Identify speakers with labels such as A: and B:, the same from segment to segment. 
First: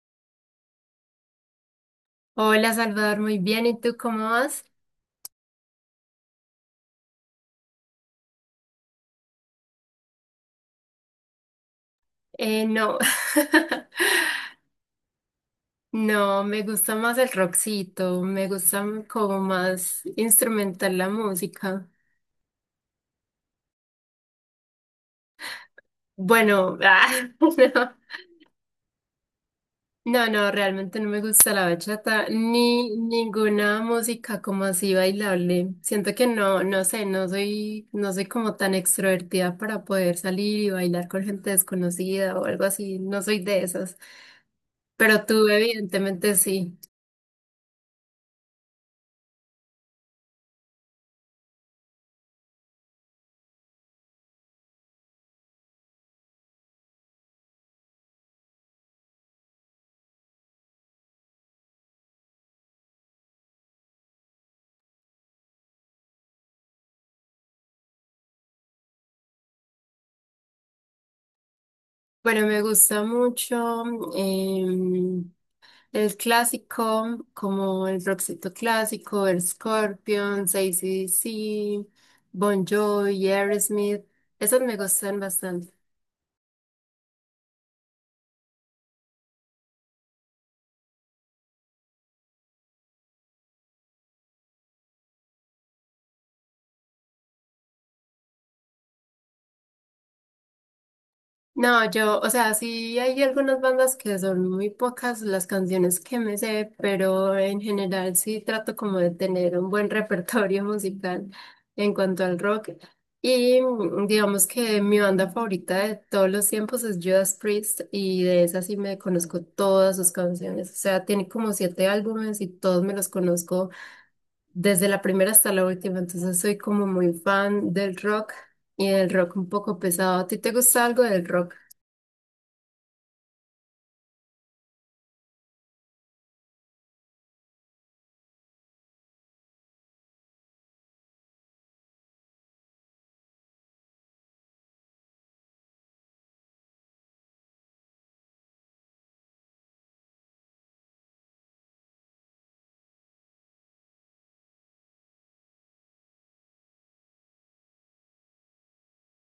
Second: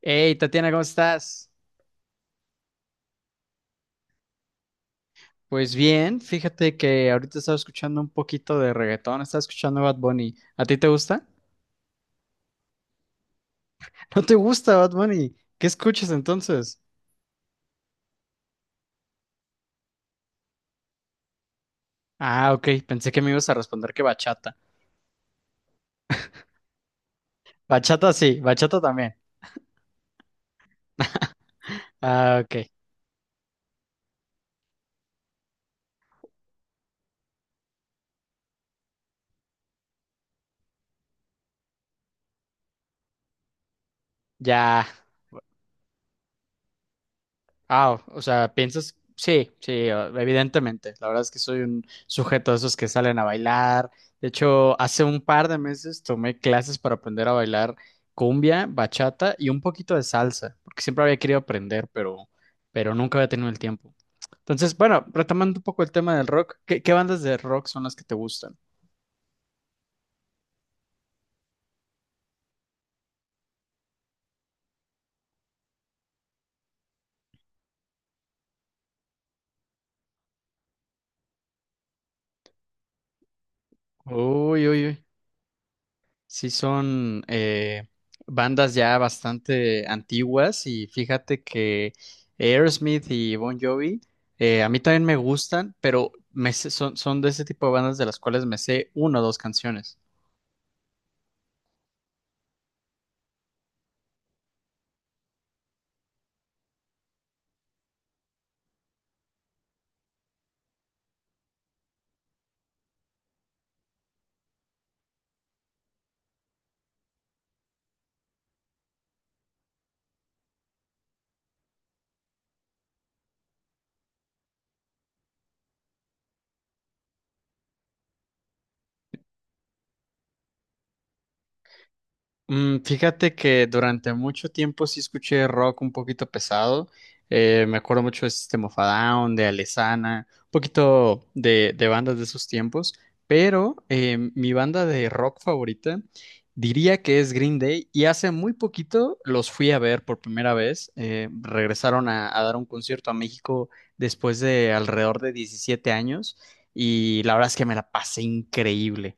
A: Hey, Tatiana, ¿cómo estás?
B: Hola Salvador, muy bien. ¿Y tú cómo vas?
A: Pues bien, fíjate que ahorita estaba escuchando un poquito de reggaetón, estaba escuchando Bad Bunny. ¿A ti te gusta?
B: No,
A: ¿No te gusta Bad Bunny? ¿Qué escuchas
B: no, me
A: entonces?
B: gusta más el rockcito, como más instrumental la música.
A: Ah, ok, pensé que me ibas a responder que bachata.
B: Bueno, no,
A: Bachata sí, bachata también.
B: no, realmente no me gusta la bachata
A: Ah, ok,
B: ni ninguna música como así bailable. Siento que no, no sé, no soy como tan extrovertida para poder salir y bailar con gente desconocida o algo así, no soy de esas.
A: ya.
B: Pero tú evidentemente sí.
A: Ah, o sea, piensas, sí, sí, evidentemente. La verdad es que soy un sujeto de esos que salen a bailar. De hecho, hace un par de meses tomé clases para aprender a bailar cumbia, bachata y un poquito de salsa, porque siempre había querido aprender, pero nunca había tenido el tiempo. Entonces, bueno, retomando un poco el tema del rock, ¿qué bandas de rock son las que te gustan?
B: Bueno, me gusta mucho em, el clásico, como el rockcito clásico, el Scorpions, AC/DC, Bon Jovi, Aerosmith. Esos
A: Uy,
B: me
A: uy, uy.
B: gustan bastante.
A: Sí, son bandas ya bastante antiguas y fíjate que Aerosmith y Bon Jovi a mí también me gustan, pero son, son de ese tipo de bandas de las cuales me sé una o dos canciones.
B: No, yo, o sea, sí hay algunas bandas que son muy pocas las canciones que me sé, pero en general sí trato como de tener un buen repertorio musical en cuanto al rock. Y digamos que mi banda favorita de todos los tiempos es Judas Priest y de esa sí me conozco todas sus canciones. O sea, tiene como siete álbumes y todos me los conozco desde la primera hasta la última. Entonces soy como muy fan del rock y del rock un poco pesado. ¿A ti te gusta algo del rock?
A: Fíjate que durante mucho tiempo sí escuché rock un poquito pesado. Me acuerdo mucho de System of a Down, de Alesana, un poquito de bandas de esos tiempos. Pero mi banda de rock favorita diría que es Green Day. Y hace muy poquito los fui a ver por primera vez. Regresaron a dar un concierto a México después de alrededor de 17 años. Y la verdad es que me la pasé increíble.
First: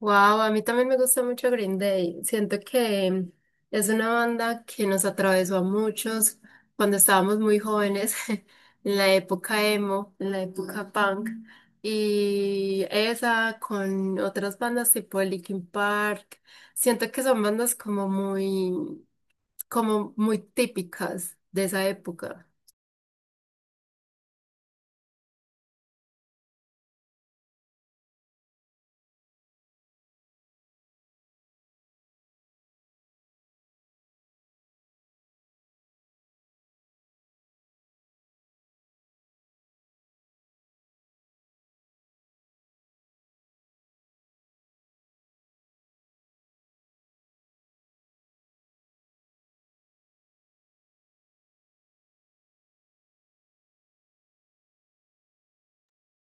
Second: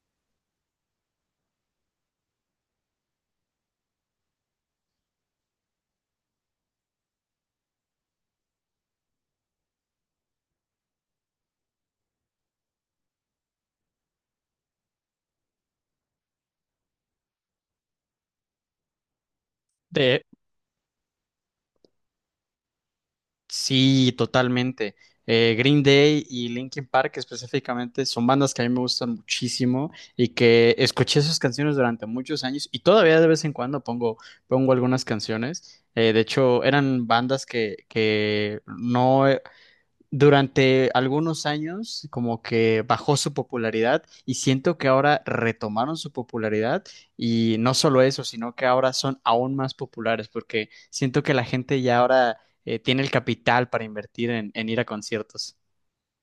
B: Wow, a mí también me gusta mucho Green Day. Siento que es una banda que nos atravesó a muchos cuando estábamos muy jóvenes, en la época emo, en la época punk. Y esa con otras bandas tipo Linkin Park. Siento que son bandas como
A: De,
B: muy típicas de esa época.
A: Sí, totalmente. Green Day y Linkin Park específicamente son bandas que a mí me gustan muchísimo y que escuché sus canciones durante muchos años y todavía de vez en cuando pongo algunas canciones. De hecho, eran bandas que no, durante algunos años como que bajó su popularidad y siento que ahora retomaron su popularidad y no solo eso, sino que ahora son aún más populares porque siento que la gente ya ahora tiene el capital para invertir en ir a conciertos.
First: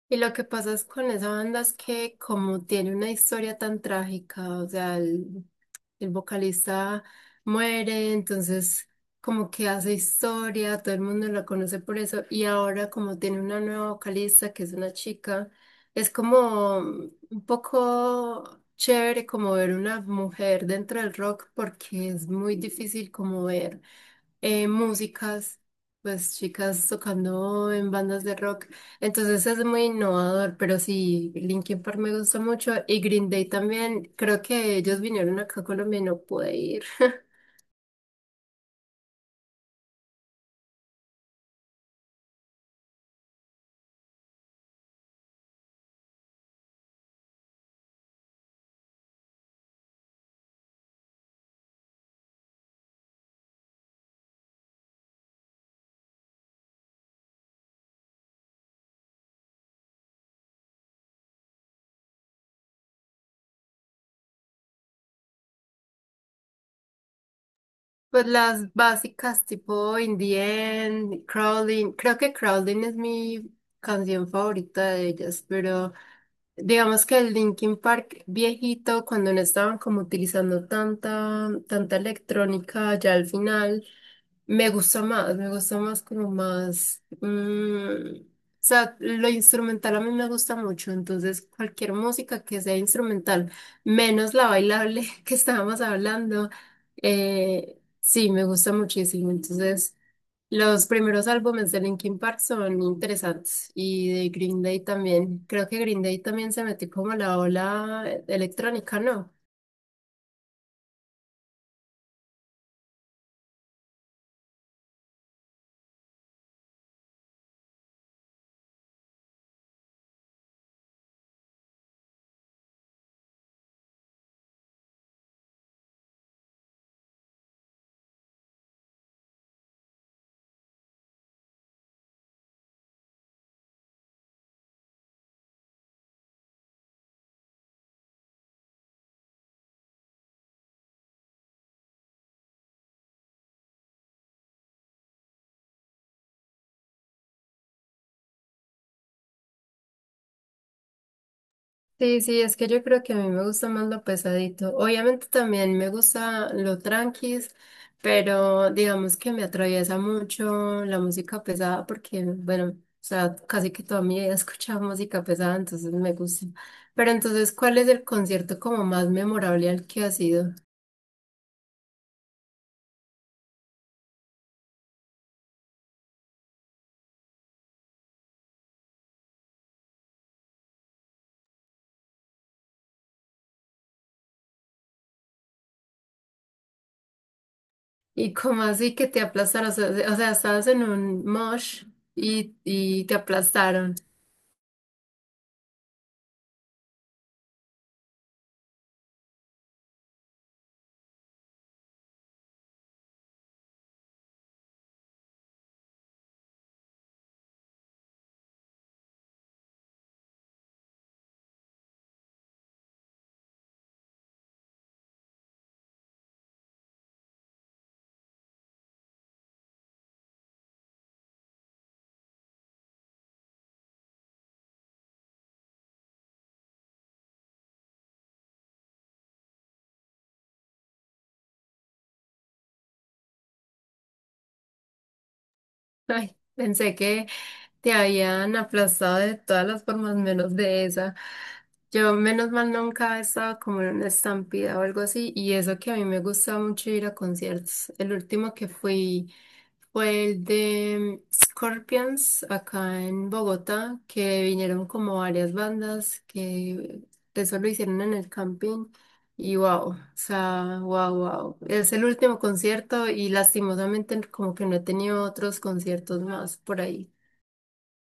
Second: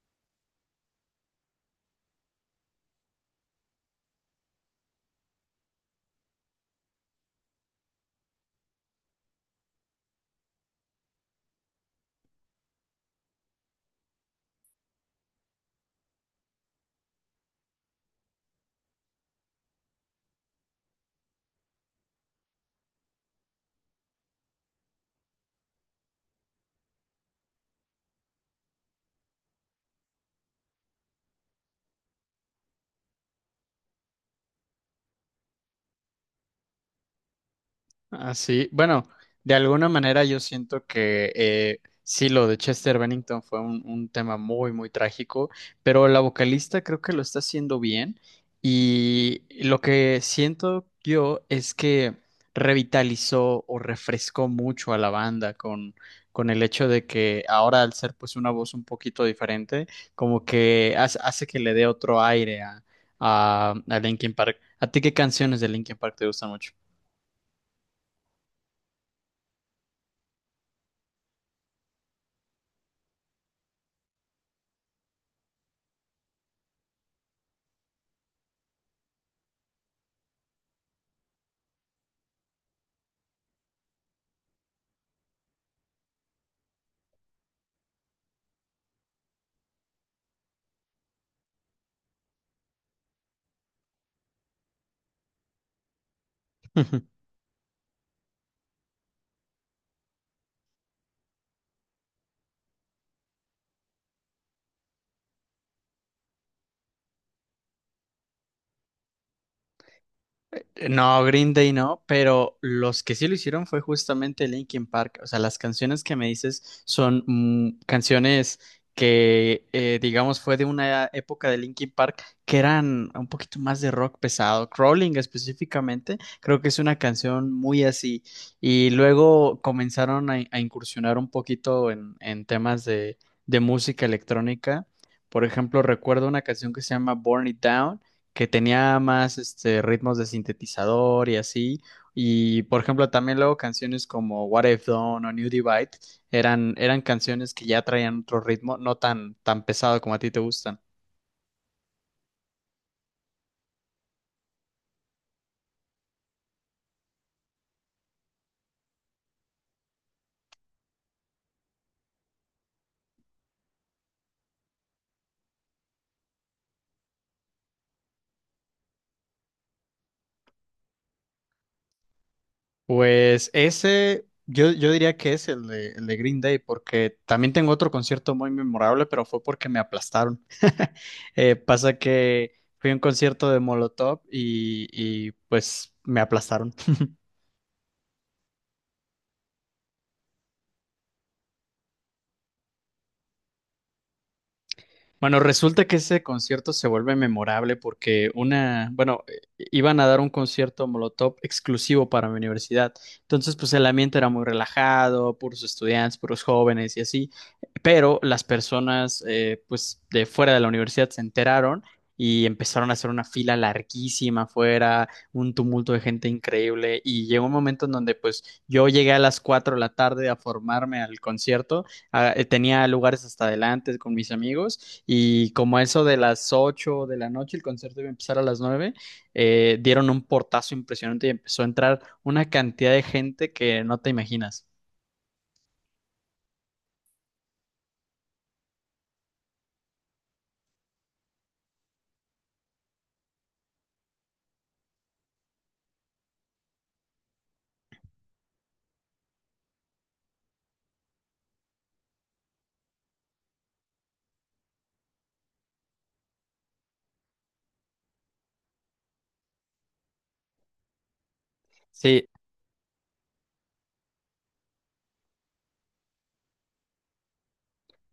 B: Y lo que pasa es con esa banda es que como tiene una historia tan trágica, o sea, el vocalista muere, entonces como que hace historia, todo el mundo la conoce por eso, y ahora como tiene una nueva vocalista que es una chica, es como un poco chévere como ver una mujer dentro del rock porque es muy difícil como ver músicas, pues chicas tocando en bandas de rock. Entonces es muy innovador, pero sí, Linkin Park me gusta mucho y Green Day también. Creo que ellos vinieron acá a Colombia y no pude ir.
A: Así, bueno, de alguna manera yo siento que sí, lo de Chester Bennington fue un tema muy trágico, pero la vocalista creo que lo está haciendo bien y lo que siento yo es que revitalizó o refrescó mucho a la banda con el hecho de que ahora al ser pues una voz un poquito diferente, como que hace que le dé otro aire a Linkin Park. ¿A ti qué canciones de Linkin Park te gustan mucho?
B: Pues las básicas tipo In the End, Crawling. Creo que Crawling es mi canción favorita de ellas, pero digamos que el Linkin Park viejito, cuando no estaban como utilizando tanta electrónica, ya al final. Me gusta más como más, o sea, lo instrumental a mí me gusta mucho, entonces cualquier música que sea instrumental, menos la bailable que estábamos hablando, sí, me gusta muchísimo, entonces los primeros álbumes de Linkin Park son interesantes y de Green Day también, creo que Green Day también se metió como a la ola electrónica, ¿no?
A: No, Green Day no, pero los que sí lo hicieron fue justamente Linkin Park. O sea, las canciones que me dices son mm, canciones que digamos, fue de una época de Linkin Park que eran un poquito más de rock pesado. Crawling específicamente, creo que es una canción muy así. Y luego comenzaron a incursionar un poquito en temas de música electrónica. Por ejemplo, recuerdo una canción que se llama Burn It Down que tenía más este, ritmos de sintetizador y así. Y por ejemplo, también luego canciones como What I've Done o New Divide eran canciones que ya traían otro ritmo, no tan, tan pesado como a ti te gustan.
B: Sí, es que yo creo que a mí me gusta más lo pesadito. Obviamente también me gusta lo tranquis, pero digamos que me atraviesa mucho la música pesada porque, bueno, o sea, casi que toda mi vida he escuchado música pesada, entonces me gusta. Pero entonces, ¿cuál es el concierto como más memorable al que has ido?
A: Pues ese, yo diría que es el el de Green Day, porque también tengo otro concierto muy memorable, pero fue porque me aplastaron. Pasa que fui a un concierto de Molotov y pues me aplastaron.
B: Y como así que te aplastaron, o sea, estabas en un mosh y te aplastaron.
A: Bueno, resulta que ese concierto se vuelve memorable porque iban a dar un concierto Molotov exclusivo para mi universidad. Entonces, pues el ambiente era muy relajado, puros estudiantes, puros jóvenes y así. Pero las personas, pues de fuera de la universidad se enteraron y empezaron a hacer una fila larguísima afuera, un tumulto de gente increíble. Y llegó un momento en donde, pues yo llegué a las 4 de la tarde a formarme al concierto. Ah, tenía lugares hasta adelante con mis amigos. Y como a eso de las 8 de la noche, el concierto iba a empezar a las 9, dieron un portazo impresionante y empezó a entrar una cantidad de gente que no te imaginas.
B: Ay, pensé que... Te habían aplastado de todas las formas menos de esa. Yo menos mal nunca he estado como en una estampida o algo así y eso que a mí me gusta mucho ir a conciertos. El último que fui fue el de Scorpions acá en Bogotá, que vinieron como varias bandas que eso lo hicieron en el camping y wow, o sea, wow, wow. Es el
A: Sí,
B: último concierto y lastimosamente como que no he tenido otros conciertos más por ahí.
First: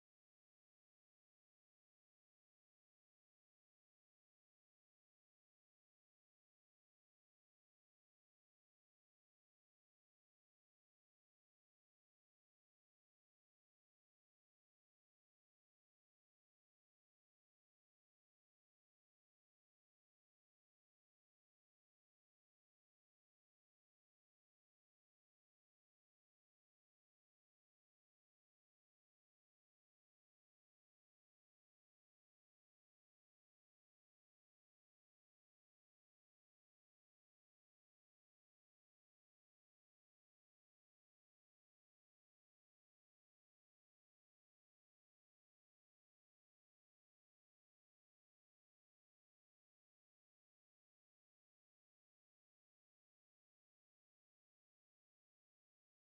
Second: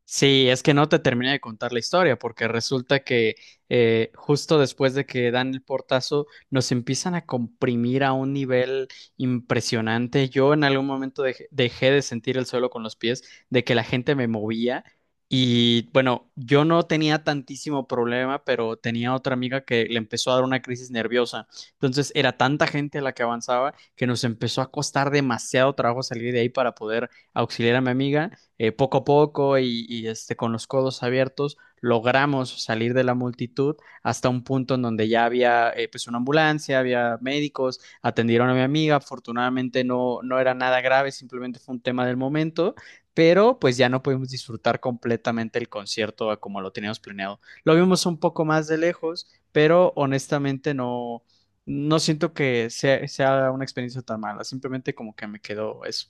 A: Sí, es que no te terminé de contar la historia, porque resulta que justo después de que dan el portazo, nos empiezan a comprimir a un nivel impresionante. Yo en algún momento dejé de sentir el suelo con los pies, de que la gente me movía. Y bueno, yo no tenía tantísimo problema, pero tenía otra amiga que le empezó a dar una crisis nerviosa. Entonces era tanta gente la que avanzaba que nos empezó a costar demasiado trabajo salir de ahí para poder auxiliar a mi amiga poco a poco y este, con los codos abiertos, logramos salir de la multitud hasta un punto en donde ya había pues una ambulancia, había médicos, atendieron a mi amiga, afortunadamente no era nada grave, simplemente fue un tema del momento, pero pues ya no pudimos disfrutar completamente el concierto a como lo teníamos planeado. Lo vimos un poco más de lejos, pero honestamente no. No siento que sea una experiencia tan mala, simplemente como que me quedó eso.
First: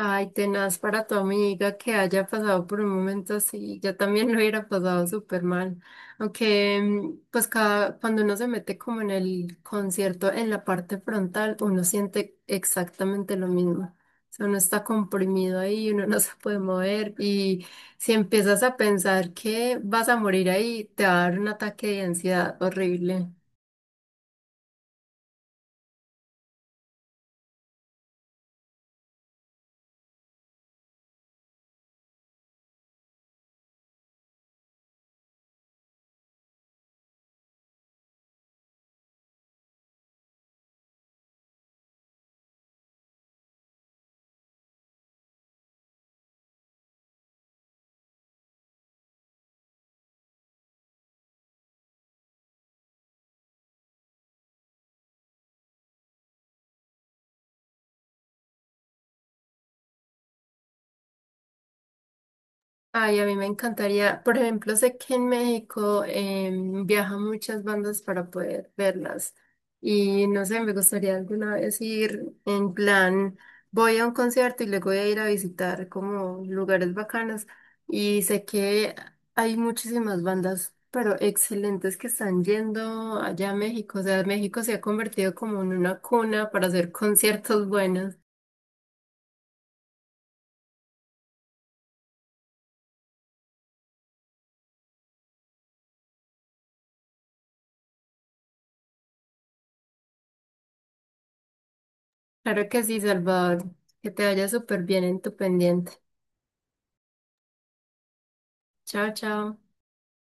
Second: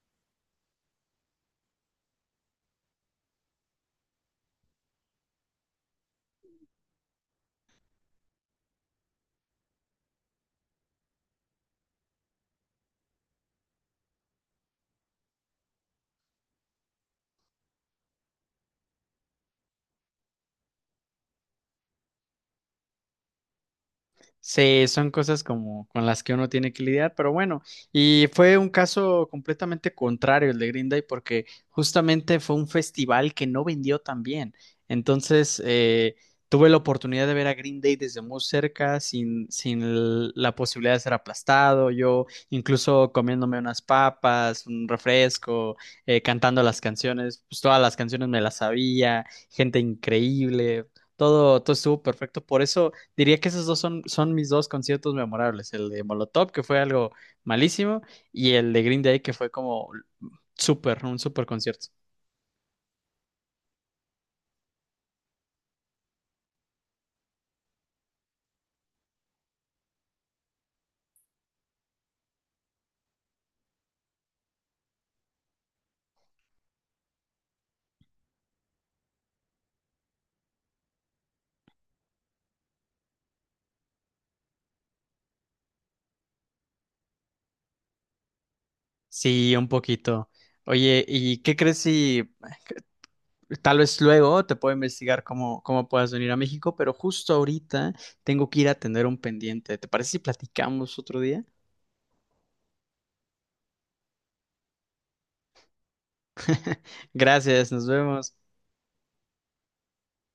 B: Ay, tenaz para tu amiga que haya pasado por un momento así. Yo también lo hubiera pasado súper mal. Aunque, pues, cuando uno se mete como en el concierto, en la parte frontal, uno siente exactamente lo mismo. O sea, uno está comprimido ahí, uno no se puede mover. Y si empiezas a pensar que vas a morir ahí, te va a dar un ataque de ansiedad horrible.
A: Sí, son cosas como con las que uno tiene que lidiar, pero bueno, y fue un caso completamente contrario el de Green Day porque justamente fue un festival que no vendió tan bien. Entonces, tuve la oportunidad de ver a Green Day desde muy cerca, sin, sin l- la posibilidad de ser aplastado, yo incluso comiéndome unas papas, un refresco, cantando las canciones, pues todas las canciones me las sabía, gente increíble, todo estuvo perfecto, por eso... Diría que esos dos son mis dos conciertos memorables, el de Molotov, que fue algo malísimo, y el de Green Day, que fue como súper, un súper concierto.
B: Ay, a mí me encantaría. Por ejemplo, sé que en México viajan muchas bandas para poder verlas. Y no sé, me gustaría alguna vez ir en plan, voy a un concierto y luego voy a ir a visitar como lugares bacanos. Y sé que hay muchísimas bandas, pero excelentes que están yendo allá a México. O sea, México se ha convertido como en una cuna para hacer conciertos buenos.
A: Sí, un poquito. Oye, ¿y qué crees si tal vez luego te puedo investigar cómo puedas venir a México? Pero justo ahorita tengo que ir a atender un pendiente. ¿Te parece si platicamos otro día?
B: Claro que sí, Salvador. Que te vaya súper bien en tu pendiente.
A: Gracias, nos vemos.
B: Chao, chao.